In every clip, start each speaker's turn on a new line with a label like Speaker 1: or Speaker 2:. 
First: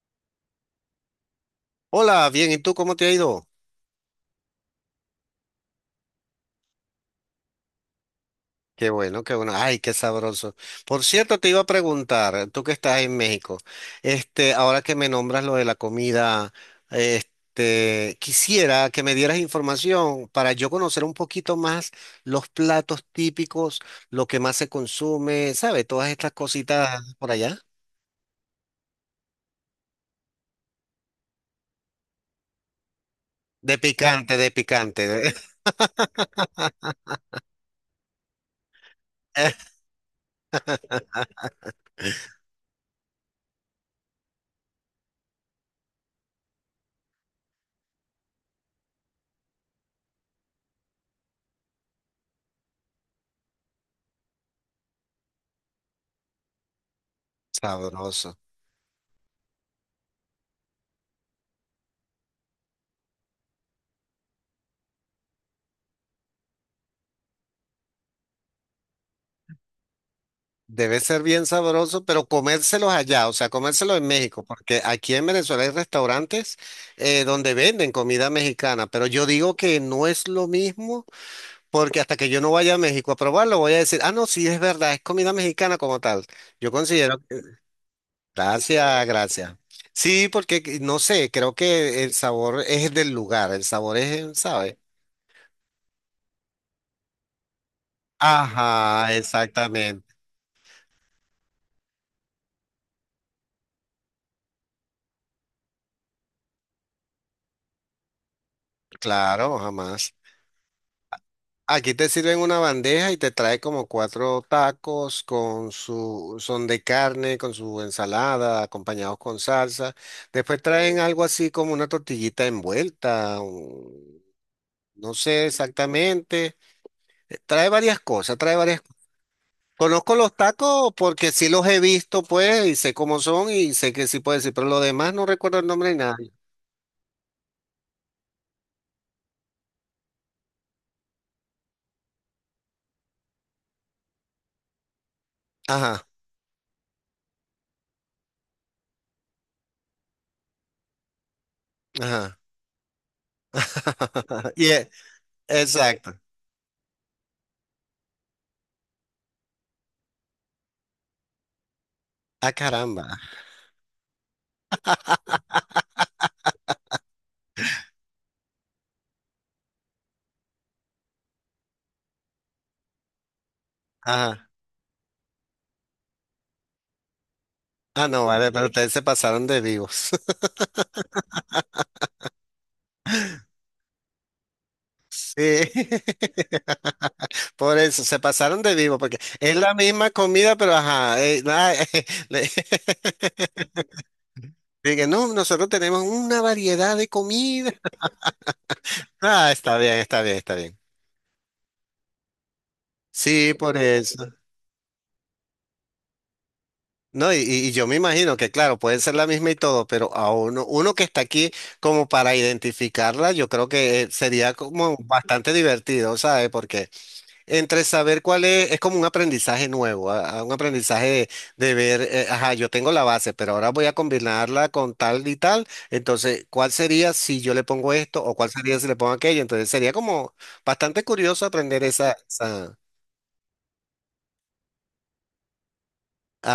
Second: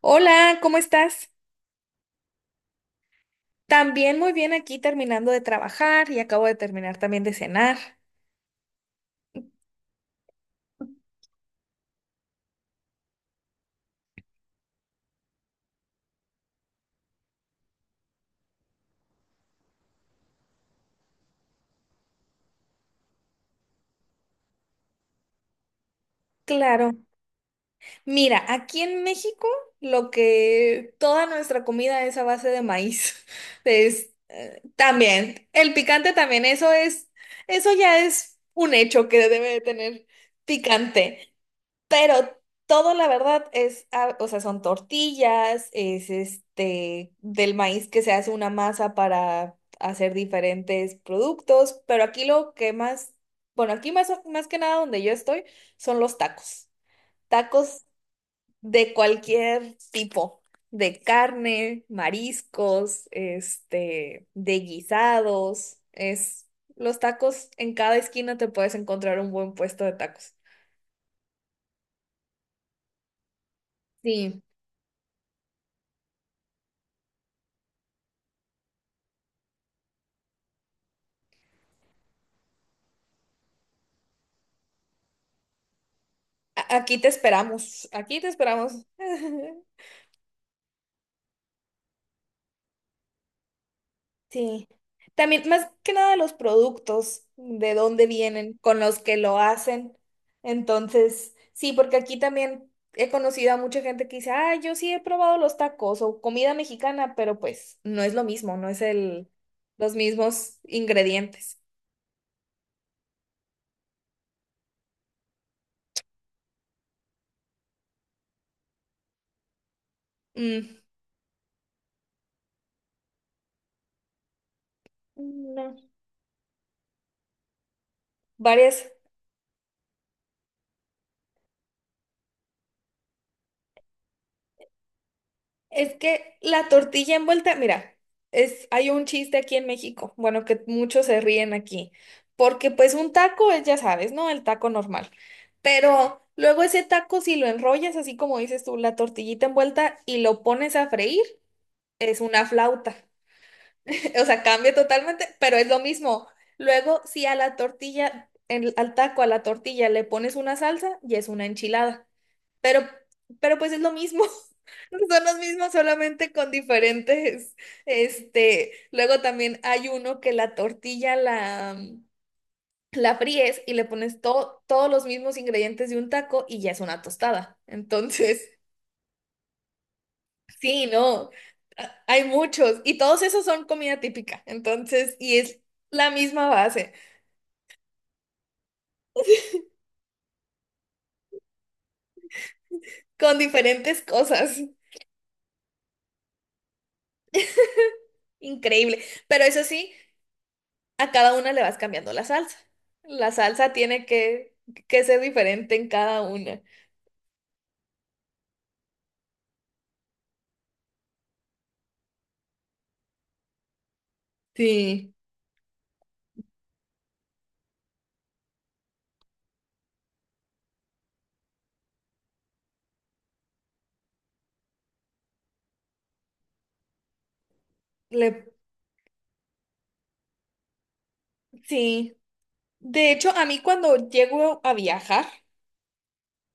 Speaker 1: Hola, ¿cómo estás?
Speaker 2: Hola, bien, ¿y tú cómo te ha ido?
Speaker 1: También muy bien aquí terminando de trabajar y acabo de terminar también de cenar.
Speaker 2: Qué bueno, qué bueno. Ay, qué sabroso. Por cierto, te iba a preguntar, tú que estás en México, ahora que me nombras lo de la comida, quisiera que me dieras información para yo conocer un poquito más los platos típicos, lo que más se consume, ¿sabes? Todas estas
Speaker 1: Claro.
Speaker 2: cositas por allá.
Speaker 1: Mira, aquí en México lo que toda nuestra comida es a base de maíz.
Speaker 2: De
Speaker 1: Es,
Speaker 2: picante, de picante.
Speaker 1: también, el picante también, eso es, eso ya es un hecho que debe de tener picante. Pero todo, la verdad, es, o sea, son tortillas, es del maíz que se hace una masa para hacer diferentes productos, pero aquí lo que más, bueno, aquí más, más que nada donde yo estoy, son los tacos. Tacos
Speaker 2: Sabroso.
Speaker 1: de cualquier tipo, de carne, mariscos, de guisados, es, los tacos, en cada esquina te puedes encontrar un buen puesto de tacos.
Speaker 2: Debe ser bien sabroso, pero comérselos allá, o sea, comérselos en
Speaker 1: Sí.
Speaker 2: México, porque aquí en Venezuela hay restaurantes donde venden comida mexicana, pero yo digo que no es lo mismo, porque hasta que yo no vaya a México a probarlo, voy a decir, ah, no, sí, es verdad, es comida mexicana como tal. Yo
Speaker 1: Aquí te
Speaker 2: considero que.
Speaker 1: esperamos, aquí te esperamos.
Speaker 2: Gracias, gracias. Sí, porque no sé, creo que el sabor es del lugar, el sabor es,
Speaker 1: Sí.
Speaker 2: ¿sabe?
Speaker 1: También, más que nada, los productos, de dónde vienen, con los
Speaker 2: Ajá,
Speaker 1: que lo hacen.
Speaker 2: exactamente,
Speaker 1: Entonces, sí, porque aquí también he conocido a mucha gente que dice, ah, yo sí he probado los tacos o comida mexicana, pero pues no es lo mismo, no es el,
Speaker 2: claro,
Speaker 1: los
Speaker 2: jamás.
Speaker 1: mismos ingredientes.
Speaker 2: Aquí te sirven una bandeja y te trae como cuatro tacos son de carne, con su ensalada, acompañados con salsa. Después
Speaker 1: Mm.
Speaker 2: traen algo así como una tortillita envuelta, no sé
Speaker 1: No.
Speaker 2: exactamente. Trae varias cosas, trae varias
Speaker 1: Varias.
Speaker 2: cosas. Conozco los tacos porque sí los he visto, pues, y sé cómo son y sé que sí puedo decir, pero lo demás no recuerdo el nombre
Speaker 1: Es
Speaker 2: ni nada.
Speaker 1: que la tortilla envuelta, mira, es, hay un chiste aquí en México, bueno, que muchos se ríen aquí, porque pues un taco es, ya sabes, ¿no? El taco normal.
Speaker 2: Ajá,
Speaker 1: Pero luego ese taco, si lo enrollas, así como dices tú, la tortillita envuelta y lo pones a freír, es
Speaker 2: ajá.
Speaker 1: una flauta. O sea,
Speaker 2: Y
Speaker 1: cambia totalmente, pero es lo
Speaker 2: exacto.
Speaker 1: mismo. Luego, si a la tortilla, al taco, a la tortilla le pones una salsa, ya es una enchilada.
Speaker 2: Ah,
Speaker 1: Pero,
Speaker 2: caramba.
Speaker 1: pero pues es lo mismo. Son los mismos, solamente con diferentes, luego también hay uno que la fríes y le pones
Speaker 2: Ajá.
Speaker 1: todos los mismos ingredientes de un taco y ya es una tostada.
Speaker 2: Ah, no,
Speaker 1: Entonces,
Speaker 2: vale, pero ustedes se pasaron de vivos.
Speaker 1: sí, no, hay muchos y todos esos son comida típica. Entonces, y es
Speaker 2: Sí.
Speaker 1: la misma base,
Speaker 2: Por eso, se pasaron de vivo, porque es la misma comida, pero ajá. Le-
Speaker 1: con diferentes cosas.
Speaker 2: Dije, no, nosotros tenemos una variedad de comida.
Speaker 1: Increíble. Pero
Speaker 2: Ah,
Speaker 1: eso
Speaker 2: está
Speaker 1: sí,
Speaker 2: bien, está bien, está bien.
Speaker 1: a cada una le vas cambiando la salsa. La
Speaker 2: Sí,
Speaker 1: salsa
Speaker 2: por
Speaker 1: tiene
Speaker 2: eso.
Speaker 1: que ser diferente en cada una.
Speaker 2: No, y yo me imagino que, claro, puede ser la misma y todo, pero a uno que está aquí como para identificarla, yo creo que sería como
Speaker 1: Sí.
Speaker 2: bastante divertido, ¿sabes? Porque entre saber cuál es como un aprendizaje nuevo, a un aprendizaje de ver, ajá, yo tengo la base, pero ahora voy a combinarla con tal y tal, entonces, ¿cuál sería si yo le pongo esto o cuál
Speaker 1: Le-
Speaker 2: sería si le pongo aquello? Entonces, sería como bastante curioso aprender
Speaker 1: sí.
Speaker 2: esa,
Speaker 1: De hecho, a mí cuando llego a viajar,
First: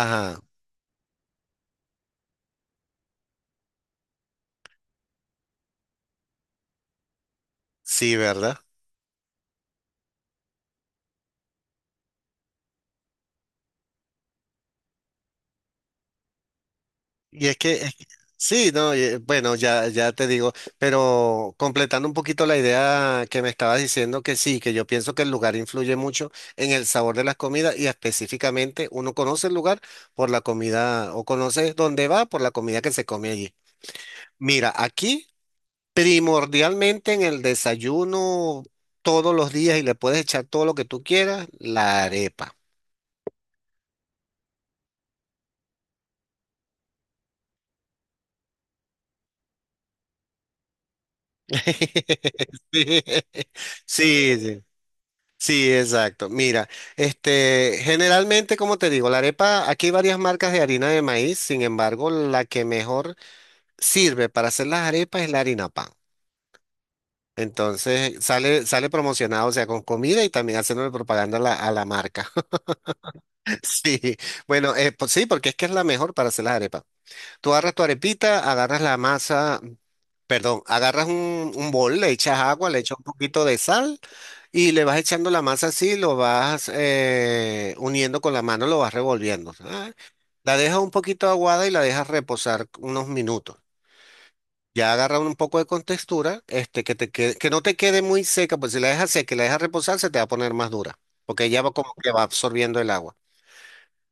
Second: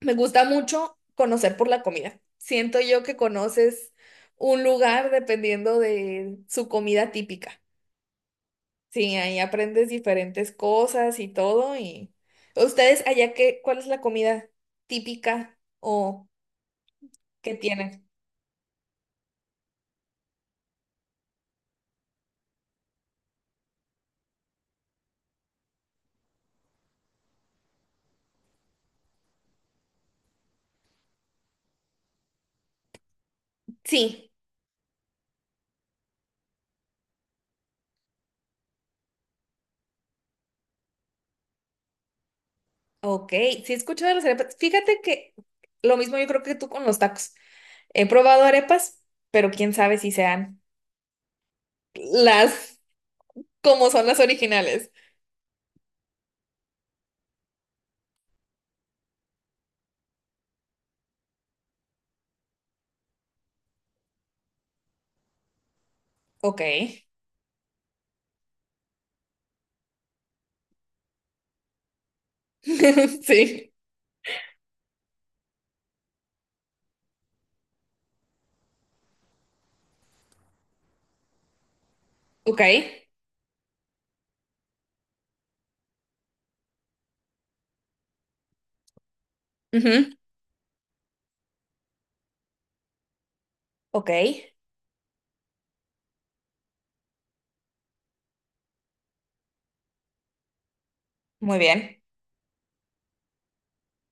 Speaker 1: me gusta mucho conocer por la comida. Siento yo que conoces un lugar dependiendo de su comida típica.
Speaker 2: sí, ¿verdad?
Speaker 1: Sí, ahí aprendes diferentes cosas y todo. Y ustedes allá qué, ¿cuál es la comida típica o
Speaker 2: Y
Speaker 1: que
Speaker 2: es que,
Speaker 1: tienen?
Speaker 2: sí, no, bueno, ya te digo, pero completando un poquito la idea que me estabas diciendo, que sí, que yo pienso que el lugar influye mucho en el sabor de las comidas y específicamente uno conoce el lugar por la comida o conoce dónde va por la comida que se come allí.
Speaker 1: Sí.
Speaker 2: Mira, aquí primordialmente en el desayuno todos los días y le puedes echar todo lo que tú quieras, la arepa.
Speaker 1: Ok, sí he escuchado de las arepas. Fíjate que lo mismo yo creo que tú con los tacos. He probado arepas, pero quién sabe si sean las como son las
Speaker 2: Sí, sí.
Speaker 1: originales.
Speaker 2: Sí, exacto. Mira, generalmente, como te digo, la arepa, aquí hay varias marcas de harina de maíz, sin embargo, la que mejor sirve para hacer las arepas es la harina pan.
Speaker 1: Ok.
Speaker 2: Entonces, sale promocionado, o sea, con comida y también haciéndole propaganda a la marca.
Speaker 1: Sí.
Speaker 2: Sí, bueno, pues sí, porque es que es la mejor para hacer las arepas. Tú agarras tu arepita, agarras la masa. Perdón, agarras un bol, le echas
Speaker 1: Ok.
Speaker 2: agua, le echas un poquito de sal y le vas echando la masa así, lo vas uniendo con la mano, lo vas revolviendo. Ah.
Speaker 1: Ujú.
Speaker 2: La dejas un poquito aguada y la dejas reposar unos minutos.
Speaker 1: Ok.
Speaker 2: Ya agarra un poco de contextura, que no te quede muy seca, pues si la dejas seca y la dejas reposar, se te va a poner más dura, porque
Speaker 1: Muy
Speaker 2: ya va como
Speaker 1: bien.
Speaker 2: que va absorbiendo el agua.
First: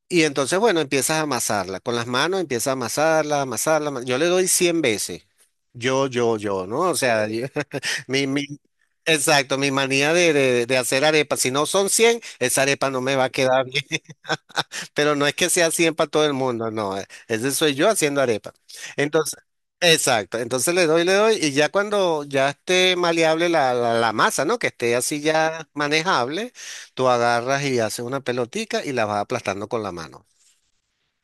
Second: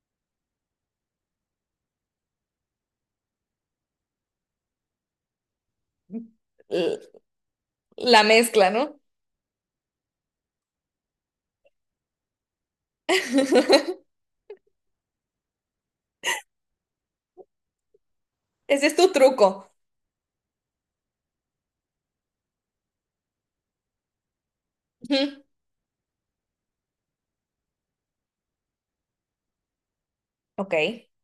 Speaker 2: Y entonces, bueno, empiezas a amasarla. Con las manos empiezas a amasarla, amasarla. Yo le doy 100 veces. Yo, ¿no? O
Speaker 1: L-
Speaker 2: sea,
Speaker 1: La
Speaker 2: mi, mi-
Speaker 1: mezcla, ¿no?
Speaker 2: exacto, mi manía de hacer arepas. Si no son 100 esa arepa no me va a quedar bien. Pero no es que sea 100 para todo el mundo, no. Ese soy yo haciendo arepa.
Speaker 1: Ese es tu
Speaker 2: Entonces,
Speaker 1: truco.
Speaker 2: exacto. Entonces le doy, le doy. Y ya cuando ya esté maleable la masa, ¿no? Que esté así
Speaker 1: Ujú.
Speaker 2: ya manejable, tú agarras y haces una pelotica y la vas aplastando con la mano.
Speaker 1: Ok.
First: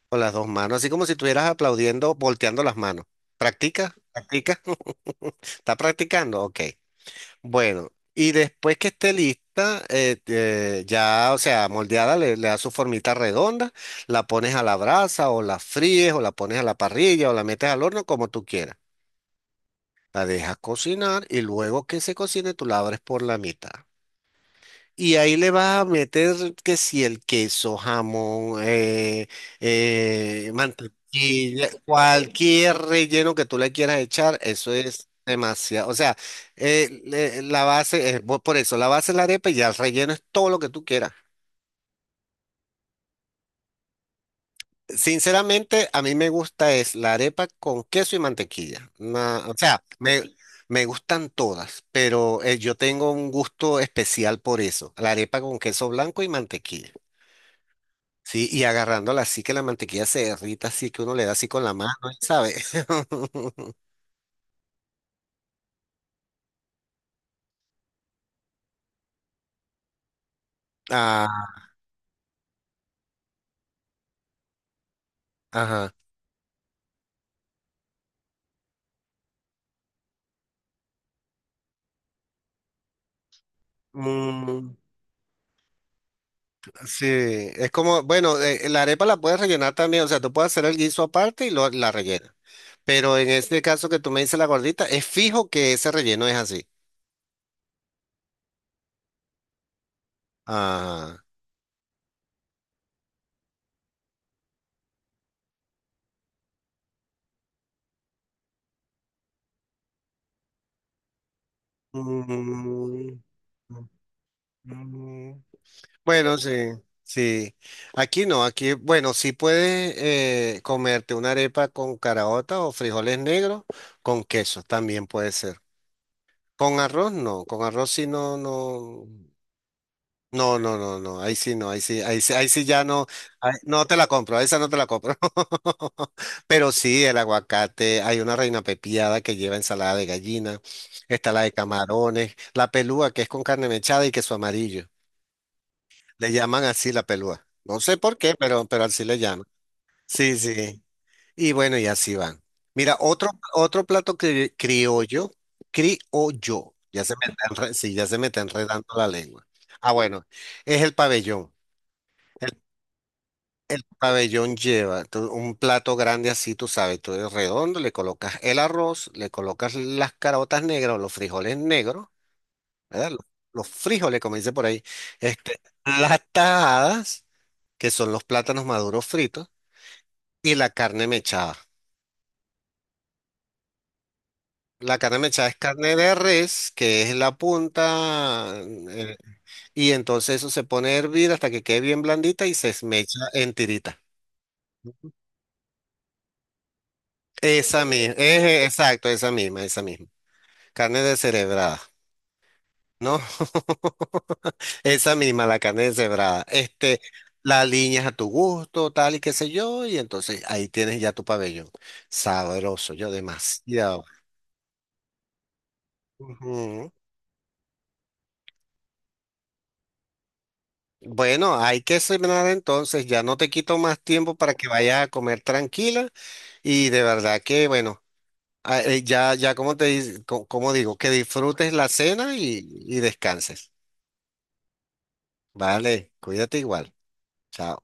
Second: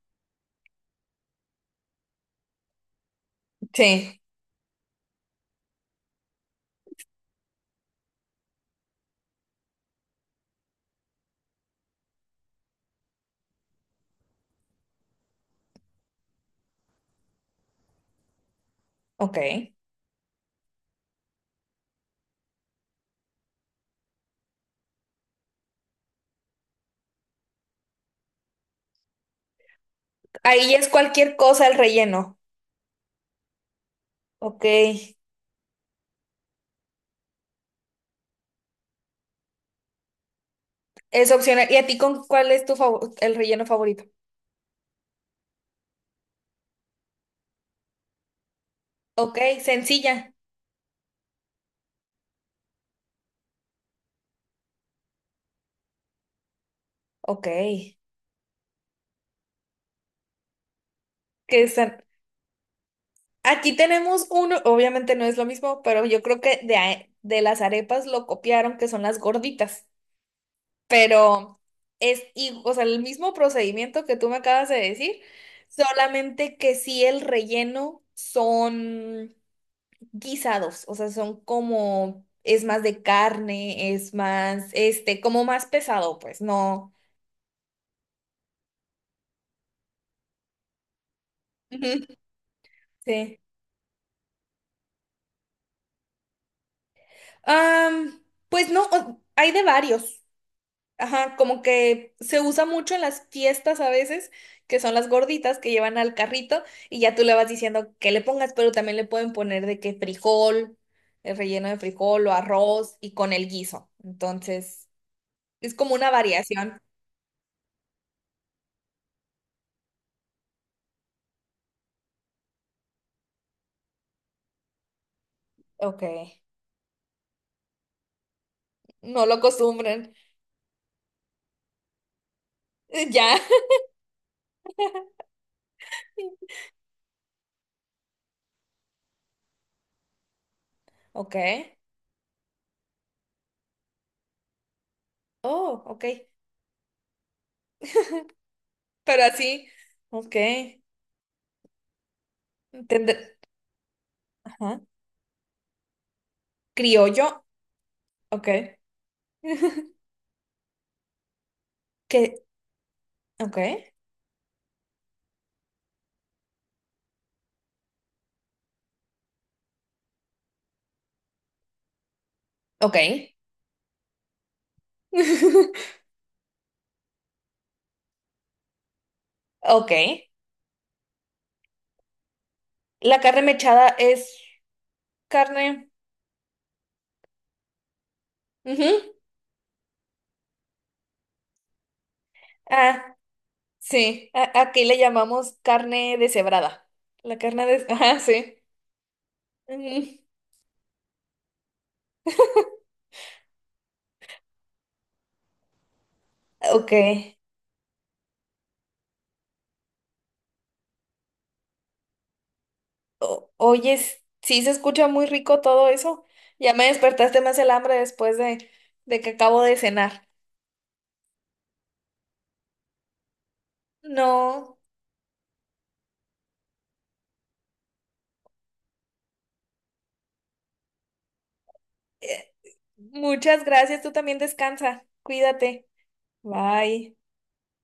Speaker 2: Con las dos manos, así como si estuvieras aplaudiendo, volteando las manos. ¿Practica?
Speaker 1: Sí.
Speaker 2: ¿Practica? ¿Está practicando? Ok. Bueno, y después que esté lista, ya, o sea, moldeada, le das su formita redonda, la pones a la brasa o la fríes o la pones a la parrilla o la metes al horno como tú quieras.
Speaker 1: Ok. Ahí
Speaker 2: La dejas cocinar y luego que se cocine, tú la abres por la mitad. Y ahí le vas a meter que si el queso, jamón,
Speaker 1: es cualquier cosa
Speaker 2: mantequilla,
Speaker 1: el relleno.
Speaker 2: cualquier relleno que tú le quieras echar,
Speaker 1: Ok.
Speaker 2: eso es demasiado. O sea, la base es, por eso, la base es la arepa y ya el relleno es todo lo que tú quieras.
Speaker 1: Es opcional. ¿Y a ti con cuál es tu favor el relleno favorito?
Speaker 2: Sinceramente, a mí me gusta es la arepa con queso y mantequilla.
Speaker 1: Ok,
Speaker 2: O sea, me,
Speaker 1: sencilla.
Speaker 2: me gustan todas, pero yo tengo un gusto especial por eso, la arepa con queso blanco y mantequilla.
Speaker 1: Ok.
Speaker 2: Sí, y agarrándola así que la mantequilla se derrita, así que uno le da así con
Speaker 1: Que
Speaker 2: la mano,
Speaker 1: san-
Speaker 2: ¿sabes?
Speaker 1: Aquí tenemos uno, obviamente no es lo mismo, pero yo creo que de las arepas lo copiaron, que son las gorditas.
Speaker 2: Ah,
Speaker 1: Pero es, o sea, el mismo procedimiento que tú me acabas de decir,
Speaker 2: ajá.
Speaker 1: solamente que sí el relleno son guisados, o sea, son como, es más de carne, es más,
Speaker 2: Mm,
Speaker 1: como más pesado, pues, no.
Speaker 2: sí, es como, bueno, la arepa la puedes rellenar también, o sea, tú puedes hacer el guiso aparte y lo, la
Speaker 1: Ujú.
Speaker 2: rellenas. Pero en
Speaker 1: Sí.
Speaker 2: este caso que tú me dices la gordita, es fijo que ese relleno es así.
Speaker 1: Am, pues no, hay de varios.
Speaker 2: Ajá.
Speaker 1: Ajá, como que se usa mucho en las fiestas a veces, que son las gorditas que llevan al carrito y ya tú le vas diciendo que le pongas, pero también le pueden poner de que frijol, el relleno de
Speaker 2: Mm,
Speaker 1: frijol o arroz y
Speaker 2: mm,
Speaker 1: con el
Speaker 2: mm,
Speaker 1: guiso. Entonces,
Speaker 2: mm.
Speaker 1: es como una
Speaker 2: Bueno, sí,
Speaker 1: variación.
Speaker 2: sí. Aquí no, aquí, bueno, sí puedes comerte una arepa con caraota o frijoles negros con queso, también puede ser.
Speaker 1: Ok,
Speaker 2: Con arroz no, con arroz sí no, no,
Speaker 1: no lo acostumbran.
Speaker 2: no, no, no, no, ahí sí no, ahí sí, ahí sí, ahí sí ya no,
Speaker 1: Ya.
Speaker 2: no te la compro, esa no te la compro. Pero sí, el aguacate, hay una reina pepiada que lleva ensalada de gallina, está
Speaker 1: Ok.
Speaker 2: la de camarones, la pelúa que es con carne mechada y queso amarillo.
Speaker 1: Oh, ok.
Speaker 2: Le llaman así la pelúa. No sé por qué, pero así le
Speaker 1: Pero
Speaker 2: llaman.
Speaker 1: así. Ok.
Speaker 2: Sí, sí. Y bueno, y así van. Mira,
Speaker 1: Entender.
Speaker 2: otro plato
Speaker 1: Ajá.
Speaker 2: criollo, criollo, ya se me
Speaker 1: Criollo.
Speaker 2: está sí, ya se me está
Speaker 1: Ok.
Speaker 2: enredando la lengua. Ah, bueno, es el pabellón.
Speaker 1: qué.
Speaker 2: El,
Speaker 1: Ok.
Speaker 2: el pabellón lleva un plato grande así, tú sabes, tú eres redondo, le colocas el arroz, le colocas las carotas negras o los frijoles negros,
Speaker 1: Ok.
Speaker 2: ¿verdad? Los frijoles, como dice por ahí, las tajadas, que son los plátanos maduros fritos,
Speaker 1: Ok.
Speaker 2: y la carne mechada.
Speaker 1: La carne mechada es
Speaker 2: La carne mechada es
Speaker 1: carne.
Speaker 2: carne de res, que es la punta,
Speaker 1: Ujú.
Speaker 2: eh, y entonces eso se pone a hervir hasta que quede bien blandita y se
Speaker 1: Ah,
Speaker 2: esmecha en tirita.
Speaker 1: sí. Aquí le llamamos carne deshebrada. La carne
Speaker 2: Esa
Speaker 1: de...
Speaker 2: misma,
Speaker 1: Ajá, sí.
Speaker 2: exacto, esa misma, esa misma.
Speaker 1: Ujú.
Speaker 2: Carne descerebrada, ¿no? Esa misma, la carne deshebrada.
Speaker 1: Ok.
Speaker 2: La alineas a tu gusto, tal y qué sé yo, y entonces ahí tienes ya tu pabellón. Sabroso, yo
Speaker 1: Oye,
Speaker 2: demasiado.
Speaker 1: sí se escucha muy rico todo eso. Ya me
Speaker 2: Ujú.
Speaker 1: despertaste más el hambre después de que acabo de cenar.
Speaker 2: Bueno, hay que cenar entonces, ya no te quito más tiempo para que
Speaker 1: No.
Speaker 2: vayas a comer tranquila y de verdad que, bueno, ya como te di- co- como digo, que disfrutes la cena
Speaker 1: eh,
Speaker 2: y
Speaker 1: muchas
Speaker 2: descanses.
Speaker 1: gracias. Tú también descansa. Cuídate.
Speaker 2: Vale, cuídate igual.
Speaker 1: Bye.
Speaker 2: Chao.